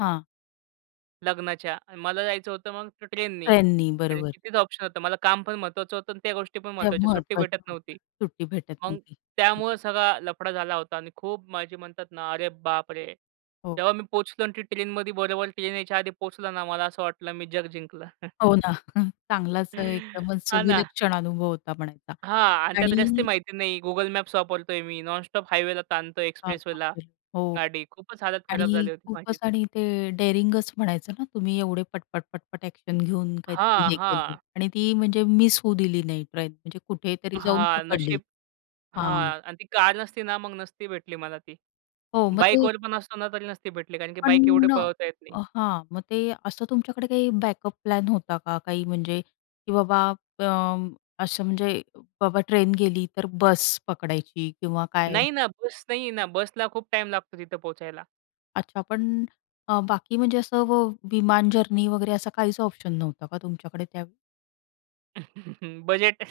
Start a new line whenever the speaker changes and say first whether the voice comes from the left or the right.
left: हां.
right: लग्नाच्या, मला जायचं होतं मग ट्रेन ने
left: ट्रेन ने,
right: आणि कारण
left: बरोबर.
right: की तेच ऑप्शन होतं. मला काम पण महत्वाचं होतं आणि त्या गोष्टी पण
left: ते
right: महत्वाच्या, सुट्टी
left: महत्वाचं
right: भेटत
left: होत,
right: नव्हती.
left: सुट्टी भेटत
right: मग
left: नव्हती. हं.
right: त्यामुळे सगळा लफडा झाला होता आणि खूप माझी म्हणतात ना, अरे बापरे!
left: हो.
right: तेव्हा मी पोहचलो आणि ती ट्रेनमध्ये बरोबर ट्रेन यायच्या आधी पोहचलं ना, मला असं वाटलं मी जग जिंकलं.
left: हो ना. चांगलाच एकदमच अ,
right: हां ना.
left: विलक्षण अनुभव होता म्हणायचा
right: हां आणि त्यात रस्ते
left: आणि
right: माहिती नाही. Google मॅप्स वापरतोय मी, नॉनस्टॉप हायवेला ताणतोय,
left: हां, बाप
right: एक्सप्रेसवेला
left: रे! हो
right: गाडी, खूपच हालत खराब
left: आणि
right: झाली होती माझी
left: खूपच
right: ती.
left: आणि ते डेअरिंगच म्हणायचं ना, तुम्ही एवढे पटपट-पटपट एक्शन घेऊन काहीतरी
right: हां,
left: हे केलं
right: हां.
left: आणि ती म्हणजे मिस होऊ दिली नाही ट्रेन म्हणजे कुठेतरी जाऊन
right: हां
left: पकडली
right: नशीब
left: हां.
right: हां आणि ती कार नसती ना, मग नसती भेटली मला ती.
left: हो मग ते
right: बाईकवर पण असतो ना, तरी नसती भेटली. कारण की बाईक एवढी
left: पण
right: पळवता येत नाही.
left: अ हां मग ते असं तुमच्याकडे काही बॅकअप प्लॅन होता का काही म्हणजे की बाबा अ, असं म्हणजे बाबा ट्रेन गेली तर बस पकडायची किंवा काय?
right: नाही ना. बस नाही आहे ना बसला खूप टाईम लागतो तिथे पोहचायला.
left: अच्छा पण अ, बाकी म्हणजे असं व विमान जर्नी वगैरे असं काहीच ऑप्शन नव्हतं का तुमच्याकडे त्यावेळी?
right: बजेट.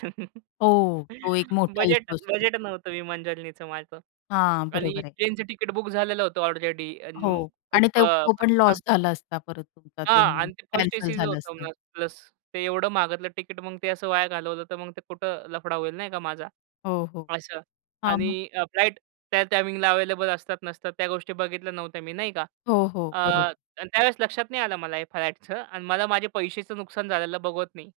left: हो, तो एक मोठा
right: बजेट
left: इश्यू असतो.
right: बजेट नव्हतं विमान जर्नीच माझं
left: हां,
right: आणि
left: बरोबर आहे.
right: ट्रेनचं टिकट बुक झालेलं होतं ऑलरेडी अ,
left: हो
right: खूप
left: आणि
right: अ,
left: तो तो पण
right: म्हणतात ना
left: लॉस झाला असता परत तुमचा तो
right: हां आणि ते 1st
left: कॅन्सल
right: ए-सीचं
left: झालं
right: होतं
left: असतं.
right: मग प्लस ते एवढं मागतलं तिकीट मग ते असं वाया घालवलं तर मग ते कुठं लफडा होईल नाही का माझा.
left: हो, हो.
right: असं
left: हां
right: आणि
left: मग?
right: अ, फ्लाईट त्या टाईमिंगला अवेलेबल असतात, नसतात त्या गोष्टी बघितल्या नव्हत्या मी नाही का?
left: हो, हो. बरोब
right: अ, त्यावेळेस लक्षात नाही आलं मला हे फ्लाइटचं आणि मला माझे पैशेचं नुकसान झालेलं बघवत नाही.